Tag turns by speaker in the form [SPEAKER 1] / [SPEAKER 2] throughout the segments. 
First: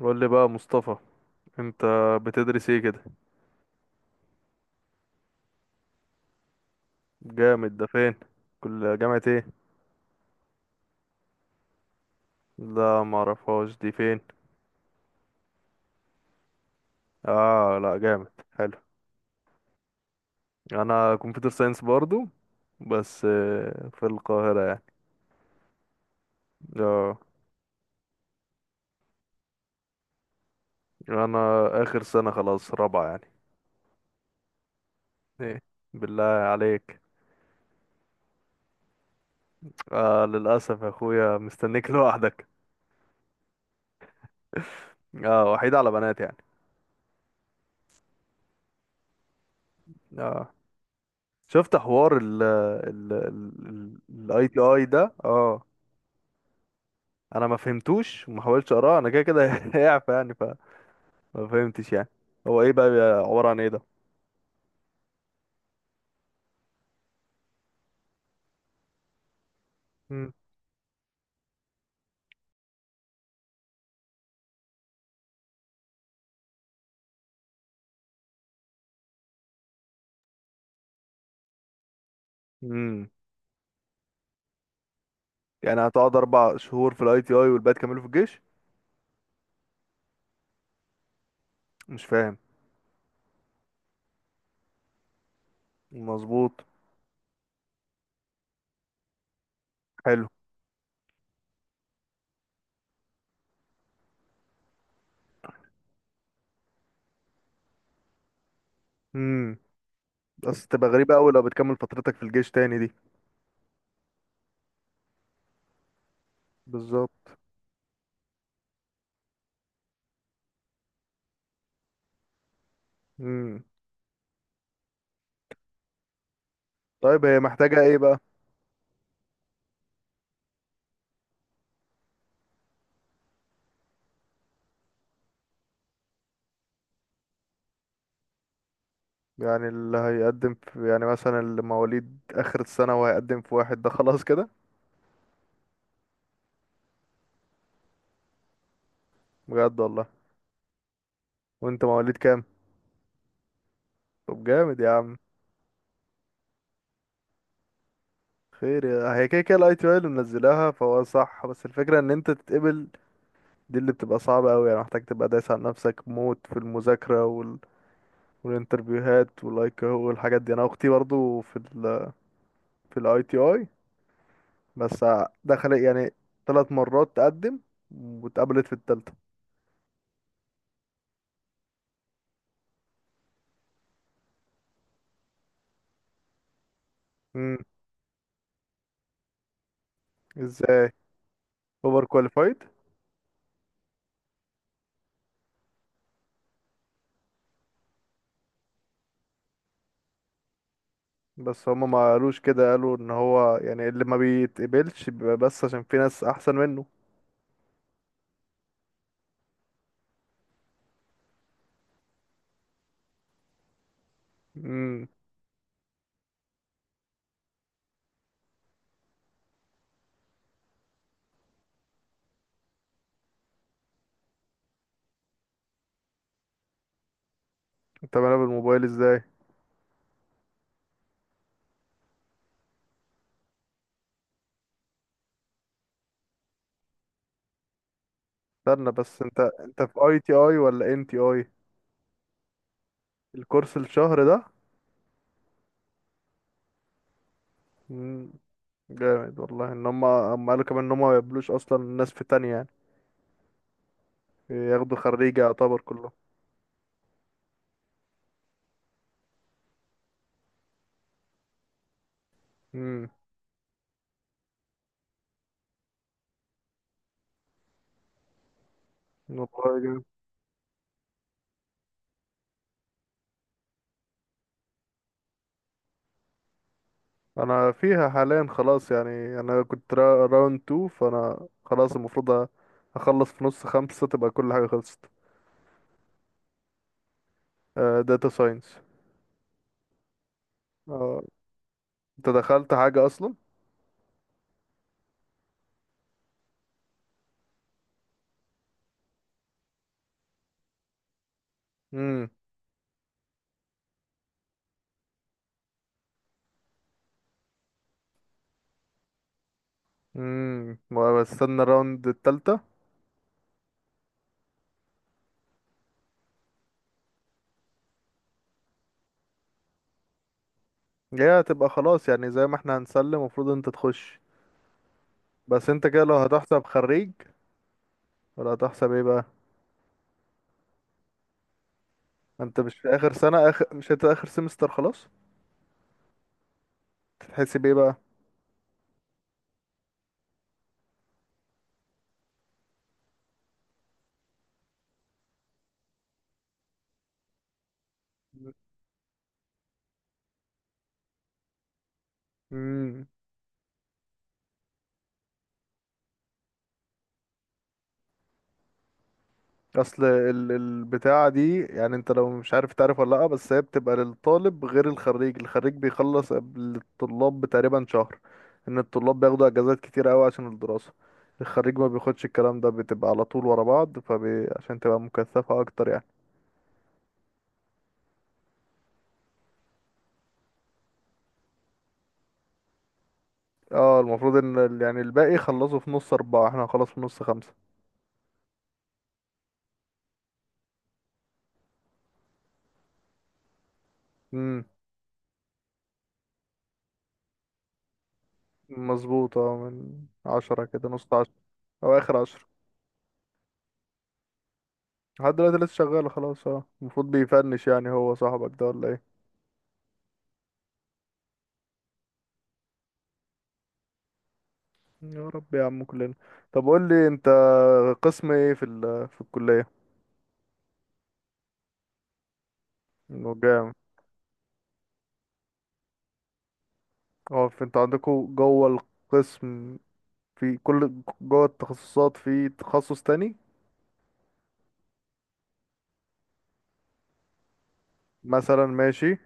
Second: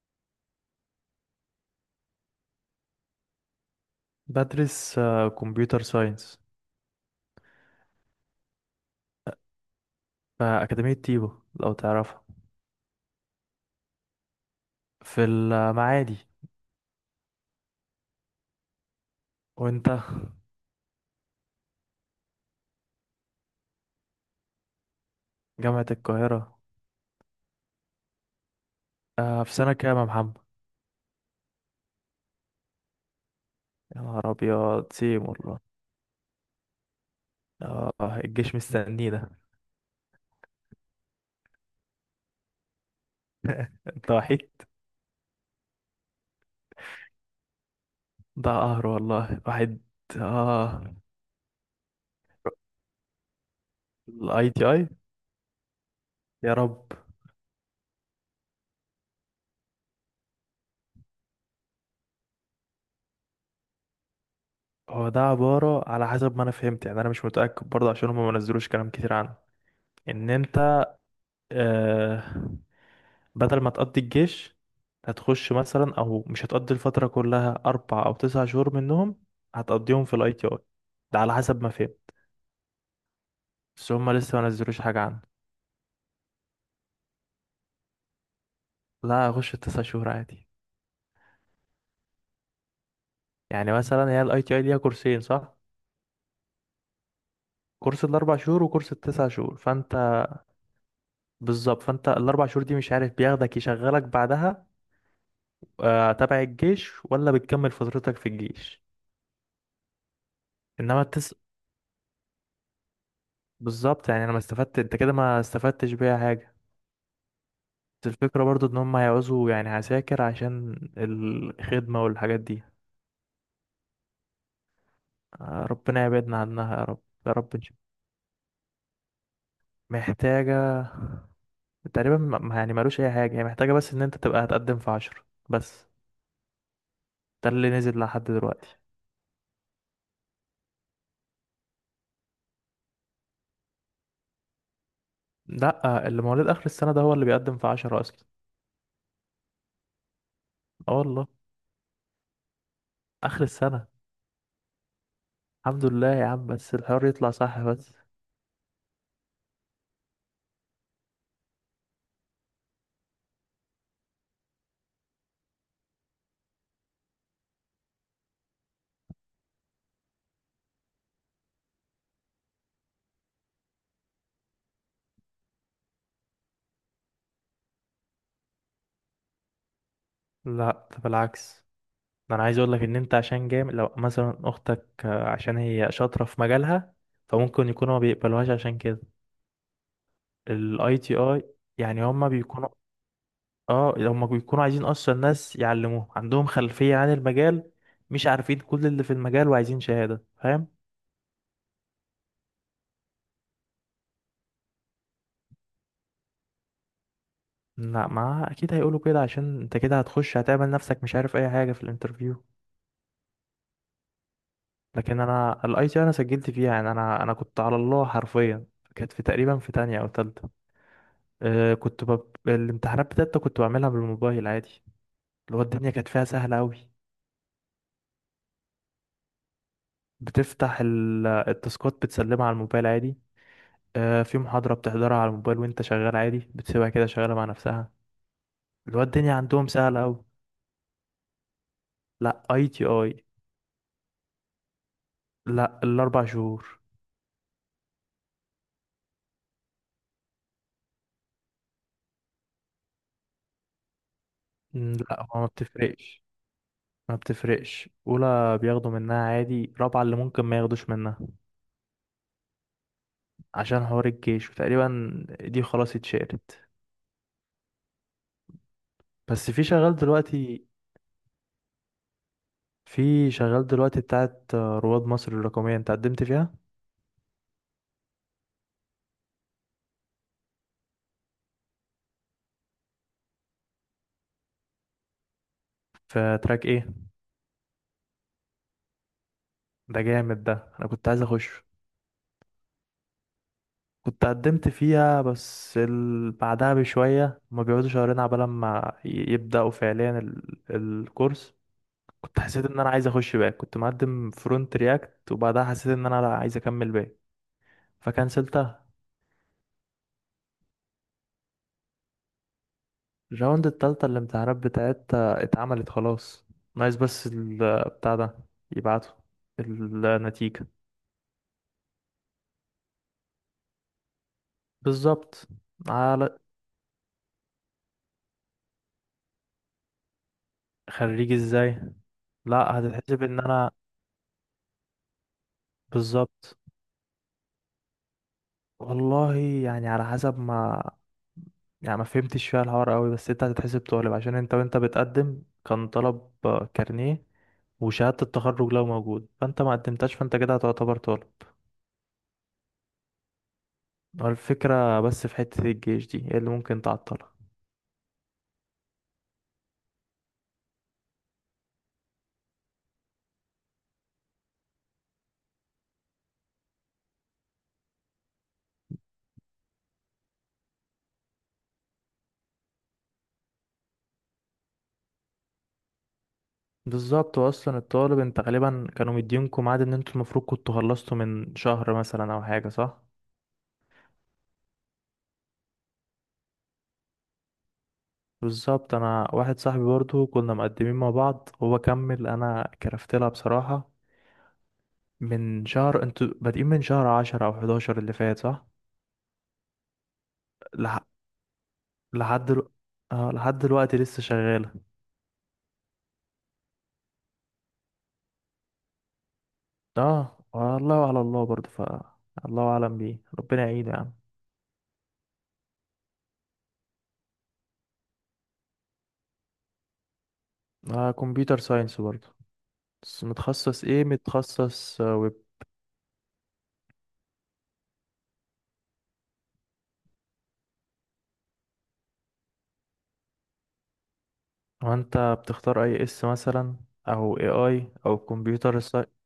[SPEAKER 1] قول لي بقى مصطفى، انت بتدرس ايه كده؟
[SPEAKER 2] بدرس كمبيوتر ساينس
[SPEAKER 1] جامد، ده فين؟ كل جامعة ايه؟
[SPEAKER 2] في أكاديمية تيبو. لو تعرفها.
[SPEAKER 1] لا، ما اعرفهاش، دي فين؟
[SPEAKER 2] في المعادي.
[SPEAKER 1] اه لا، جامد، حلو.
[SPEAKER 2] وانت؟
[SPEAKER 1] انا كمبيوتر ساينس برضو، بس في القاهرة يعني.
[SPEAKER 2] جامعة القاهرة.
[SPEAKER 1] اه،
[SPEAKER 2] في سنة كام يا محمد؟
[SPEAKER 1] انا اخر سنة، خلاص رابعة يعني.
[SPEAKER 2] يا نهار أبيض، سيم والله.
[SPEAKER 1] ايه؟ بالله عليك.
[SPEAKER 2] آه. الجيش مستنينا.
[SPEAKER 1] للاسف يا اخويا مستنيك لوحدك.
[SPEAKER 2] انت وحيد.
[SPEAKER 1] اه، وحيد على بنات يعني.
[SPEAKER 2] ده قهر والله، واحد.
[SPEAKER 1] اه،
[SPEAKER 2] اه.
[SPEAKER 1] شفت حوار ال ال ال الاي
[SPEAKER 2] الاي
[SPEAKER 1] تي
[SPEAKER 2] تي اي.
[SPEAKER 1] اي ده؟ اه،
[SPEAKER 2] يا رب.
[SPEAKER 1] انا ما فهمتوش وما حاولتش اقراه، انا كده كده هيعفى يعني، فما فهمتش يعني. هو ايه بقى، عباره عن ايه ده؟
[SPEAKER 2] هو ده عبارة على حسب ما انا فهمت، يعني انا مش متأكد برضه عشان هم ما نزلوش كلام كتير عنه. ان
[SPEAKER 1] امم
[SPEAKER 2] انت آه بدل ما تقضي الجيش هتخش مثلا، او مش هتقضي الفترة كلها، 4 او 9 شهور منهم هتقضيهم في الاي تي اي. ده على حسب ما فهمت.
[SPEAKER 1] امم
[SPEAKER 2] بس هما لسه ما نزلوش حاجة عنه.
[SPEAKER 1] يعني هتقعد 4 شهور في الاي تي اي والباقي تكمله في الجيش؟
[SPEAKER 2] لا، هخش ال9 شهور عادي.
[SPEAKER 1] مش فاهم.
[SPEAKER 2] يعني مثلا هي الاي تي اي ليها كورسين صح؟
[SPEAKER 1] مظبوط.
[SPEAKER 2] كورس ال4 شهور وكورس ال9 شهور فانت.
[SPEAKER 1] حلو.
[SPEAKER 2] بالظبط، فانت ال4 شهور دي مش عارف بياخدك يشغلك بعدها تبع الجيش ولا بتكمل فترتك في الجيش.
[SPEAKER 1] امم بس تبقى
[SPEAKER 2] انما
[SPEAKER 1] غريبه قوي
[SPEAKER 2] التس
[SPEAKER 1] لو بتكمل فترتك في الجيش تاني دي.
[SPEAKER 2] بالظبط، يعني انا ما استفدت، انت كده ما استفدتش بيها حاجة.
[SPEAKER 1] بالظبط.
[SPEAKER 2] بس الفكرة برضو ان هم هيعوزوا يعني عساكر عشان الخدمة والحاجات دي.
[SPEAKER 1] امم
[SPEAKER 2] ربنا يبعدنا عنها يا رب.
[SPEAKER 1] طيب
[SPEAKER 2] يا
[SPEAKER 1] هي
[SPEAKER 2] رب نشوف.
[SPEAKER 1] محتاجه ايه بقى؟
[SPEAKER 2] محتاجة تقريبا يعني مالوش اي حاجة هي محتاجة، بس ان انت تبقى هتقدم في 10 بس. ده اللي نزل لحد دلوقتي.
[SPEAKER 1] يعني اللي هيقدم في، يعني مثلا اللي مواليد اخر السنه وهيقدم في واحد، ده خلاص كده؟
[SPEAKER 2] لا، اللي مواليد اخر السنة ده هو اللي بيقدم في 10 اصلا.
[SPEAKER 1] بجد والله؟
[SPEAKER 2] اه والله.
[SPEAKER 1] وانت مواليد كام؟
[SPEAKER 2] اخر السنة.
[SPEAKER 1] طب جامد يا عم.
[SPEAKER 2] الحمد لله يا عم، بس الحوار يطلع صح بس.
[SPEAKER 1] هي كده كده الاي تي اي اللي منزلاها فهو صح، بس الفكره ان انت تتقبل، دي اللي بتبقى صعبه قوي يعني. محتاج تبقى دايس على نفسك موت في المذاكره والانترفيوهات واللايك والحاجات دي. انا اختي برضو في في الاي تي اي، بس دخلت يعني 3 مرات تقدم واتقبلت في الثالثه.
[SPEAKER 2] لا، ده بالعكس. ده انا عايز اقول لك ان انت عشان جامد. لو مثلا اختك عشان هي شاطره في مجالها
[SPEAKER 1] امم
[SPEAKER 2] فممكن يكونوا ما بيقبلوهاش عشان كده.
[SPEAKER 1] ازاي؟
[SPEAKER 2] الاي تي اي. يعني
[SPEAKER 1] اوفر
[SPEAKER 2] هم
[SPEAKER 1] كواليفايد؟
[SPEAKER 2] بيكونوا. اه، هم بيكونوا عايزين اصلا ناس يعلموهم، عندهم خلفيه عن المجال، مش عارفين كل اللي في المجال، وعايزين شهاده، فاهم.
[SPEAKER 1] بس هما ما قالوش كده، قالوا ان هو يعني اللي ما بيتقبلش بيبقى بس عشان في ناس احسن منه.
[SPEAKER 2] لا، ما اكيد هيقولوا كده، عشان انت كده هتخش هتعمل نفسك مش عارف اي حاجه في الانترفيو.
[SPEAKER 1] امم
[SPEAKER 2] لكن انا الاي تي انا سجلت فيها، يعني انا كنت على الله حرفيا. كانت في تقريبا في تانية او تالتة. الامتحانات بتاعتي كنت بعملها بالموبايل عادي. اللي هو الدنيا كانت فيها سهلة أوي.
[SPEAKER 1] انت بقى بالموبايل ازاي؟
[SPEAKER 2] بتفتح التاسكات، بتسلمها على الموبايل عادي. في محاضرة بتحضرها على الموبايل وانت شغال عادي، بتسيبها كده شغالة مع نفسها.
[SPEAKER 1] استنى
[SPEAKER 2] اللي هو
[SPEAKER 1] بس،
[SPEAKER 2] الدنيا
[SPEAKER 1] انت
[SPEAKER 2] عندهم
[SPEAKER 1] انت في
[SPEAKER 2] سهلة
[SPEAKER 1] اي
[SPEAKER 2] أوي.
[SPEAKER 1] تي اي ولا ان تي اي؟
[SPEAKER 2] لا، اي تي اي.
[SPEAKER 1] الكورس الشهر ده؟
[SPEAKER 2] لا، ال4 شهور.
[SPEAKER 1] مم، جامد والله. ان هم قالوا كمان ان هم ما يقبلوش اصلا الناس في تانية يعني، ياخدوا
[SPEAKER 2] لا،
[SPEAKER 1] خريجة
[SPEAKER 2] هو ما
[SPEAKER 1] يعتبر كلهم.
[SPEAKER 2] بتفرقش. ما بتفرقش، أولى بياخدوا منها عادي، رابعة اللي ممكن ما ياخدوش منها.
[SPEAKER 1] امم
[SPEAKER 2] عشان حوار الجيش، وتقريبا دي خلاص اتشالت. بس في
[SPEAKER 1] والله
[SPEAKER 2] شغال
[SPEAKER 1] جامد.
[SPEAKER 2] دلوقتي. في شغال دلوقتي بتاعت رواد مصر الرقمية، انت قدمت فيها؟
[SPEAKER 1] انا فيها حاليا خلاص يعني، انا كنت راوند 2، فانا خلاص المفروض اخلص في 5:30، تبقى كل حاجة خلصت.
[SPEAKER 2] في تراك ايه؟
[SPEAKER 1] داتا ساينس.
[SPEAKER 2] ده جامد ده. انا كنت
[SPEAKER 1] اه،
[SPEAKER 2] عايز اخش.
[SPEAKER 1] انت دخلت حاجة اصلا؟
[SPEAKER 2] كنت قدمت فيها بس بعدها بشوية هما بيقعدوا شهرين عبال ما يبدأوا فعليا الكورس.
[SPEAKER 1] امم
[SPEAKER 2] كنت حسيت ان انا عايز اخش باك، كنت مقدم فرونت رياكت، وبعدها حسيت ان انا لا عايز اكمل باك، فكنسلتها.
[SPEAKER 1] امم بستنى الراوند التالتة.
[SPEAKER 2] الراوند التالتة الامتحانات بتاعتها اتعملت خلاص. ناقص بس بتاع ده، يبعتوا النتيجة.
[SPEAKER 1] هي هتبقى خلاص يعني زي ما احنا هنسلم، المفروض انت تخش.
[SPEAKER 2] بالظبط.
[SPEAKER 1] بس انت كده لو
[SPEAKER 2] على.
[SPEAKER 1] هتحسب خريج ولا هتحسب ايه بقى؟
[SPEAKER 2] خريج ازاي؟ لا،
[SPEAKER 1] انت مش في اخر
[SPEAKER 2] هتتحسب ان
[SPEAKER 1] سنة، اخر،
[SPEAKER 2] انا.
[SPEAKER 1] مش انت اخر سمستر خلاص؟
[SPEAKER 2] بالظبط.
[SPEAKER 1] تتحسب ايه بقى؟
[SPEAKER 2] والله يعني على حسب ما، يعني ما فهمتش فيها الحوار قوي، بس انت هتتحسب طالب عشان انت، وانت بتقدم كان طلب كارنيه وشهادة التخرج لو موجود، فانت ما قدمتش فانت كده هتعتبر طالب.
[SPEAKER 1] امم
[SPEAKER 2] هو الفكرة بس في حتة الجيش دي هي اللي ممكن تعطلك.
[SPEAKER 1] اصل البتاعة دي، يعني انت لو مش عارف تعرف ولا لا، بس هي بتبقى للطالب غير الخريج. الخريج بيخلص قبل الطلاب بتقريبا شهر، ان الطلاب بياخدوا اجازات كتير قوي عشان الدراسة، الخريج ما بياخدش الكلام ده، بتبقى على طول ورا بعض، عشان تبقى مكثفة اكتر يعني.
[SPEAKER 2] بالظبط، واصلا الطالب انت غالبا كانوا مدينكم ميعاد ان انتوا المفروض كنتوا خلصتوا من شهر مثلا، او حاجة، صح.
[SPEAKER 1] اه المفروض ان يعني الباقي خلصوا في 4:30، احنا هنخلص في 5:30.
[SPEAKER 2] بالظبط. انا واحد صاحبي برضه كنا مقدمين مع بعض، هو كمل انا كرفت لها بصراحة.
[SPEAKER 1] امم
[SPEAKER 2] من شهر انتوا بادئين، من شهر 10 او 11 اللي فات، صح.
[SPEAKER 1] مظبوط، اه، من 10 كده،
[SPEAKER 2] لح...
[SPEAKER 1] نص 10 أو آخر
[SPEAKER 2] لحد
[SPEAKER 1] عشرة
[SPEAKER 2] دل... لحد دلوقتي لسه شغالة.
[SPEAKER 1] لحد دلوقتي لسه شغال خلاص. اه المفروض بيفنش يعني. هو صاحبك ده ولا ايه؟
[SPEAKER 2] اه والله، على الله برضه، الله اعلم بيه، ربنا يعينه يا عم.
[SPEAKER 1] يا رب يا عم، كلنا. طب قول لي انت، قسم ايه في في الكلية؟
[SPEAKER 2] كمبيوتر ساينس برضه. بس
[SPEAKER 1] انه جامد.
[SPEAKER 2] متخصص ايه؟ متخصص ويب.
[SPEAKER 1] اه، انت عندكوا جوه القسم، في كل جوه التخصصات، في تخصص تاني؟
[SPEAKER 2] وانت بتختار اي اس مثلا، او اي اي، او
[SPEAKER 1] مثلا
[SPEAKER 2] كمبيوتر ساينس.
[SPEAKER 1] ماشي.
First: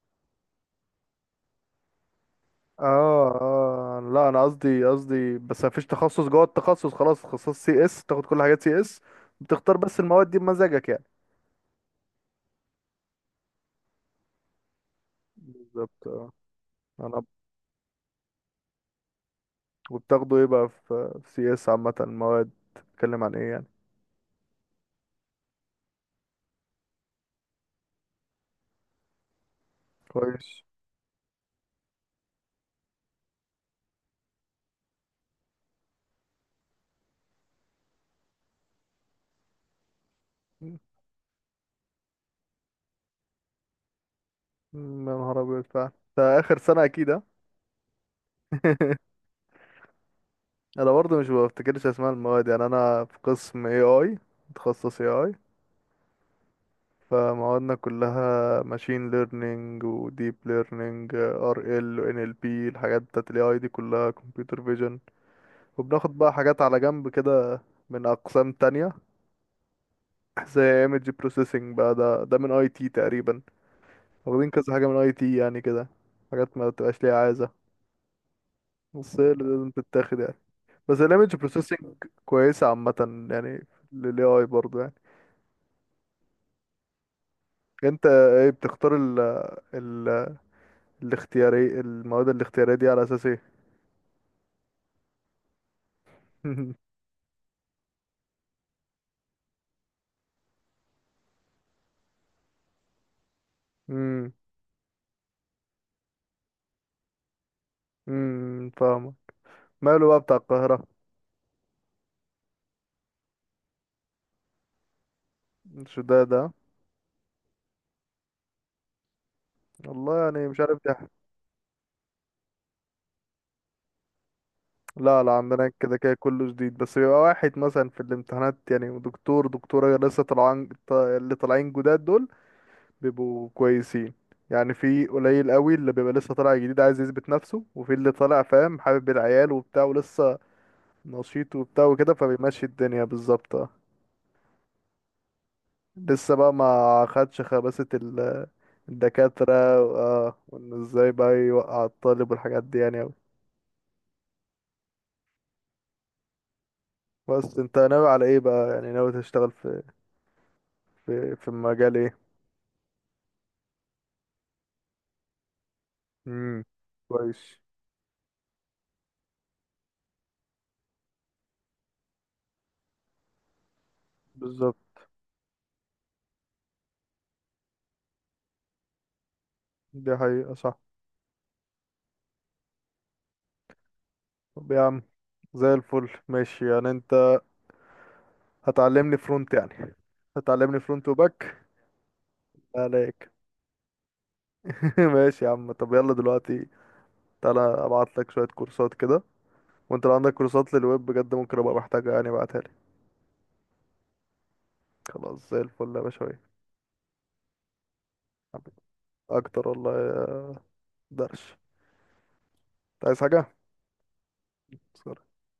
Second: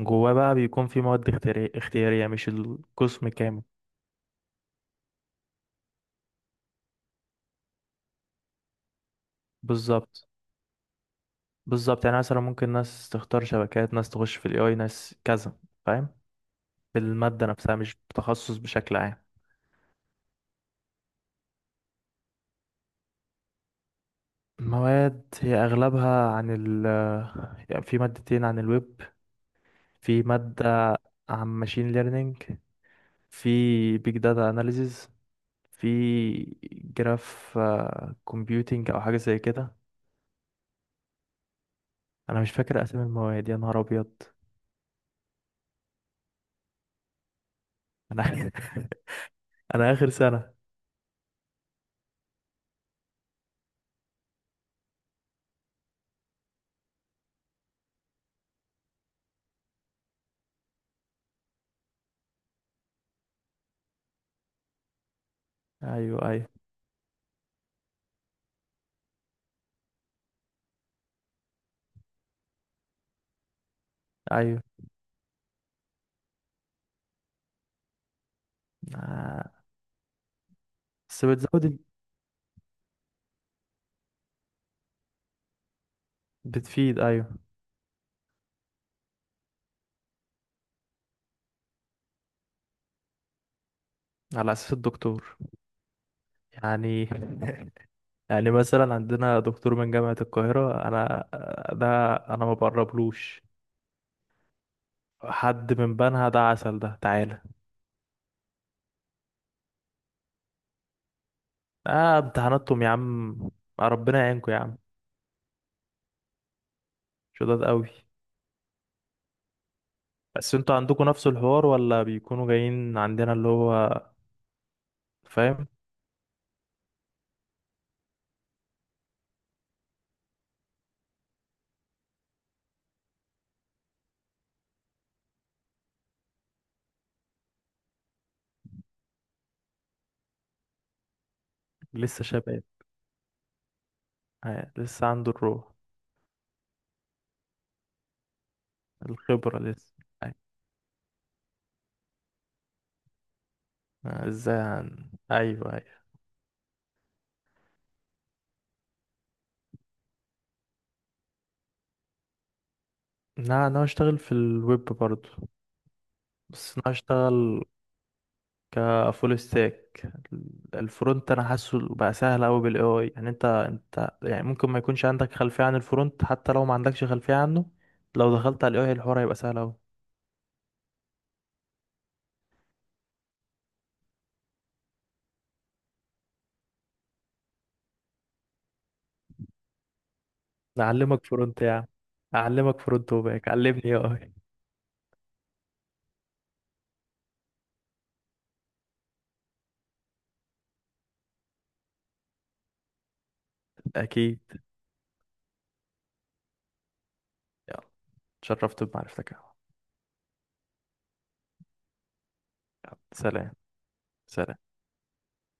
[SPEAKER 2] جواه بقى بيكون في مواد اختيارية، مش القسم
[SPEAKER 1] اه
[SPEAKER 2] كامل.
[SPEAKER 1] اه، لا انا قصدي بس، مفيش تخصص جوه التخصص، خلاص تخصص سي اس تاخد كل حاجات سي اس، بتختار بس
[SPEAKER 2] بالظبط.
[SPEAKER 1] المواد دي بمزاجك يعني.
[SPEAKER 2] بالظبط، يعني مثلا ممكن ناس تختار شبكات، ناس تخش في الاي اي، ناس كذا،
[SPEAKER 1] بالظبط.
[SPEAKER 2] فاهم.
[SPEAKER 1] آه. انا
[SPEAKER 2] بالمادة نفسها، مش بتخصص بشكل عام.
[SPEAKER 1] وبتاخده ايه بقى في في سي اس عامة؟ المواد بتتكلم عن ايه يعني؟
[SPEAKER 2] مواد هي اغلبها عن يعني في مادتين عن الويب. في
[SPEAKER 1] كويس.
[SPEAKER 2] مادة عن ماشين ليرنينج. في بيج داتا اناليزيز. في جراف كومبيوتينج او حاجة زي كده.
[SPEAKER 1] مم.
[SPEAKER 2] انا مش فاكر اسامي المواد، يا نهار ابيض.
[SPEAKER 1] يا نهار ابيض فعلا. ده اخر سنة اكيد، ها؟
[SPEAKER 2] انا انا اخر سنة.
[SPEAKER 1] انا برضه مش بفتكرش اسماء المواد يعني. انا في قسم اي اي، متخصص اي اي، فموادنا كلها ماشين ليرنينج وديب ليرنينج ار ال وان ال بي، الحاجات بتاعت الاي اي دي كلها، كمبيوتر فيجن. وبناخد
[SPEAKER 2] ايوه،
[SPEAKER 1] بقى
[SPEAKER 2] ايوه،
[SPEAKER 1] حاجات على جنب كده من اقسام تانية، زي ايمج بروسيسنج بقى، ده من اي تي تقريبا، واخدين
[SPEAKER 2] ايوه.
[SPEAKER 1] كذا حاجة من اي تي يعني كده، حاجات ما بتبقاش ليها عايزة، بس هي اللي
[SPEAKER 2] آه.
[SPEAKER 1] لازم تتاخد يعني. بس
[SPEAKER 2] بس
[SPEAKER 1] الايمج
[SPEAKER 2] بتزود.
[SPEAKER 1] بروسيسنج كويسة عامة يعني، للاي اي برضه يعني.
[SPEAKER 2] بتفيد، ايوه.
[SPEAKER 1] انت ايه بتختار ال ال الاختياري، المواد الاختيارية دي على اساس ايه؟
[SPEAKER 2] على اساس الدكتور. يعني، يعني مثلا عندنا دكتور من جامعة القاهرة انا ده، انا ما بقربلوش.
[SPEAKER 1] امم
[SPEAKER 2] حد من بنها ده عسل، ده تعالى.
[SPEAKER 1] فاهمة. ماله بقى بتاع القاهرة؟
[SPEAKER 2] اه، امتحاناتكم يا عم. ربنا يعينكم يا عم.
[SPEAKER 1] مش ده
[SPEAKER 2] شداد قوي.
[SPEAKER 1] والله يعني،
[SPEAKER 2] بس
[SPEAKER 1] مش
[SPEAKER 2] انتوا
[SPEAKER 1] عارف
[SPEAKER 2] عندكم
[SPEAKER 1] ده.
[SPEAKER 2] نفس الحوار، ولا بيكونوا جايين عندنا، اللي هو.
[SPEAKER 1] لا لا، عندنا
[SPEAKER 2] فاهم.
[SPEAKER 1] كده كده كله جديد، بس بيبقى واحد مثلا في الامتحانات يعني. ودكتور دكتورة لسه طالعين، اللي طالعين جداد دول بيبقوا كويسين يعني. في قليل قوي اللي بيبقى لسه طالع جديد عايز يثبت نفسه، وفي اللي طالع فاهم حابب العيال وبتاع ولسه نشيط وبتاع وكده،
[SPEAKER 2] لسه شباب.
[SPEAKER 1] فبيمشي الدنيا بالظبط.
[SPEAKER 2] لسه عنده الروح.
[SPEAKER 1] لسه بقى ما خدش خباثة الدكاترة،
[SPEAKER 2] الخبرة لسه. أيوة.
[SPEAKER 1] اه، وان ازاي بقى يوقع الطالب والحاجات دي يعني اوي.
[SPEAKER 2] ايوه، ايوه.
[SPEAKER 1] بس انت ناوي على ايه بقى؟ يعني ناوي تشتغل في في مجال ايه؟
[SPEAKER 2] لا، انا هشتغل في الويب برضو.
[SPEAKER 1] امم
[SPEAKER 2] بس انا
[SPEAKER 1] كويس.
[SPEAKER 2] هشتغل كفول ستاك. الفرونت انا حاسه بقى سهل قوي بالاي اي، يعني انت يعني ممكن ما
[SPEAKER 1] بالظبط.
[SPEAKER 2] يكونش عندك خلفيه عن الفرونت، حتى لو ما عندكش خلفيه عنه، لو دخلت على الاي اي الحوار هيبقى سهل قوي.
[SPEAKER 1] دي حقيقة صح. طب يا عم زي الفل، ماشي يعني. انت هتعلمني فرونت يعني، هتعلمني فرونت
[SPEAKER 2] اعلمك
[SPEAKER 1] وباك.
[SPEAKER 2] فرونت يا عم. اعلمك فرونت
[SPEAKER 1] عليك.
[SPEAKER 2] وباك، علمني اي اي.
[SPEAKER 1] ماشي يا عم، طب يلا دلوقتي تعالى ابعت لك شوية كورسات كده، وانت لو عندك كورسات للويب بجد ممكن ابقى محتاجها يعني، ابعتها لي.
[SPEAKER 2] اكيد.
[SPEAKER 1] خلاص، زي الفل يا باشا.
[SPEAKER 2] يلا. اتشرفت بمعرفتك يا عم.
[SPEAKER 1] اكتر والله يا درش.
[SPEAKER 2] يلا،
[SPEAKER 1] أنت عايز
[SPEAKER 2] سلام.
[SPEAKER 1] حاجة؟
[SPEAKER 2] سلام.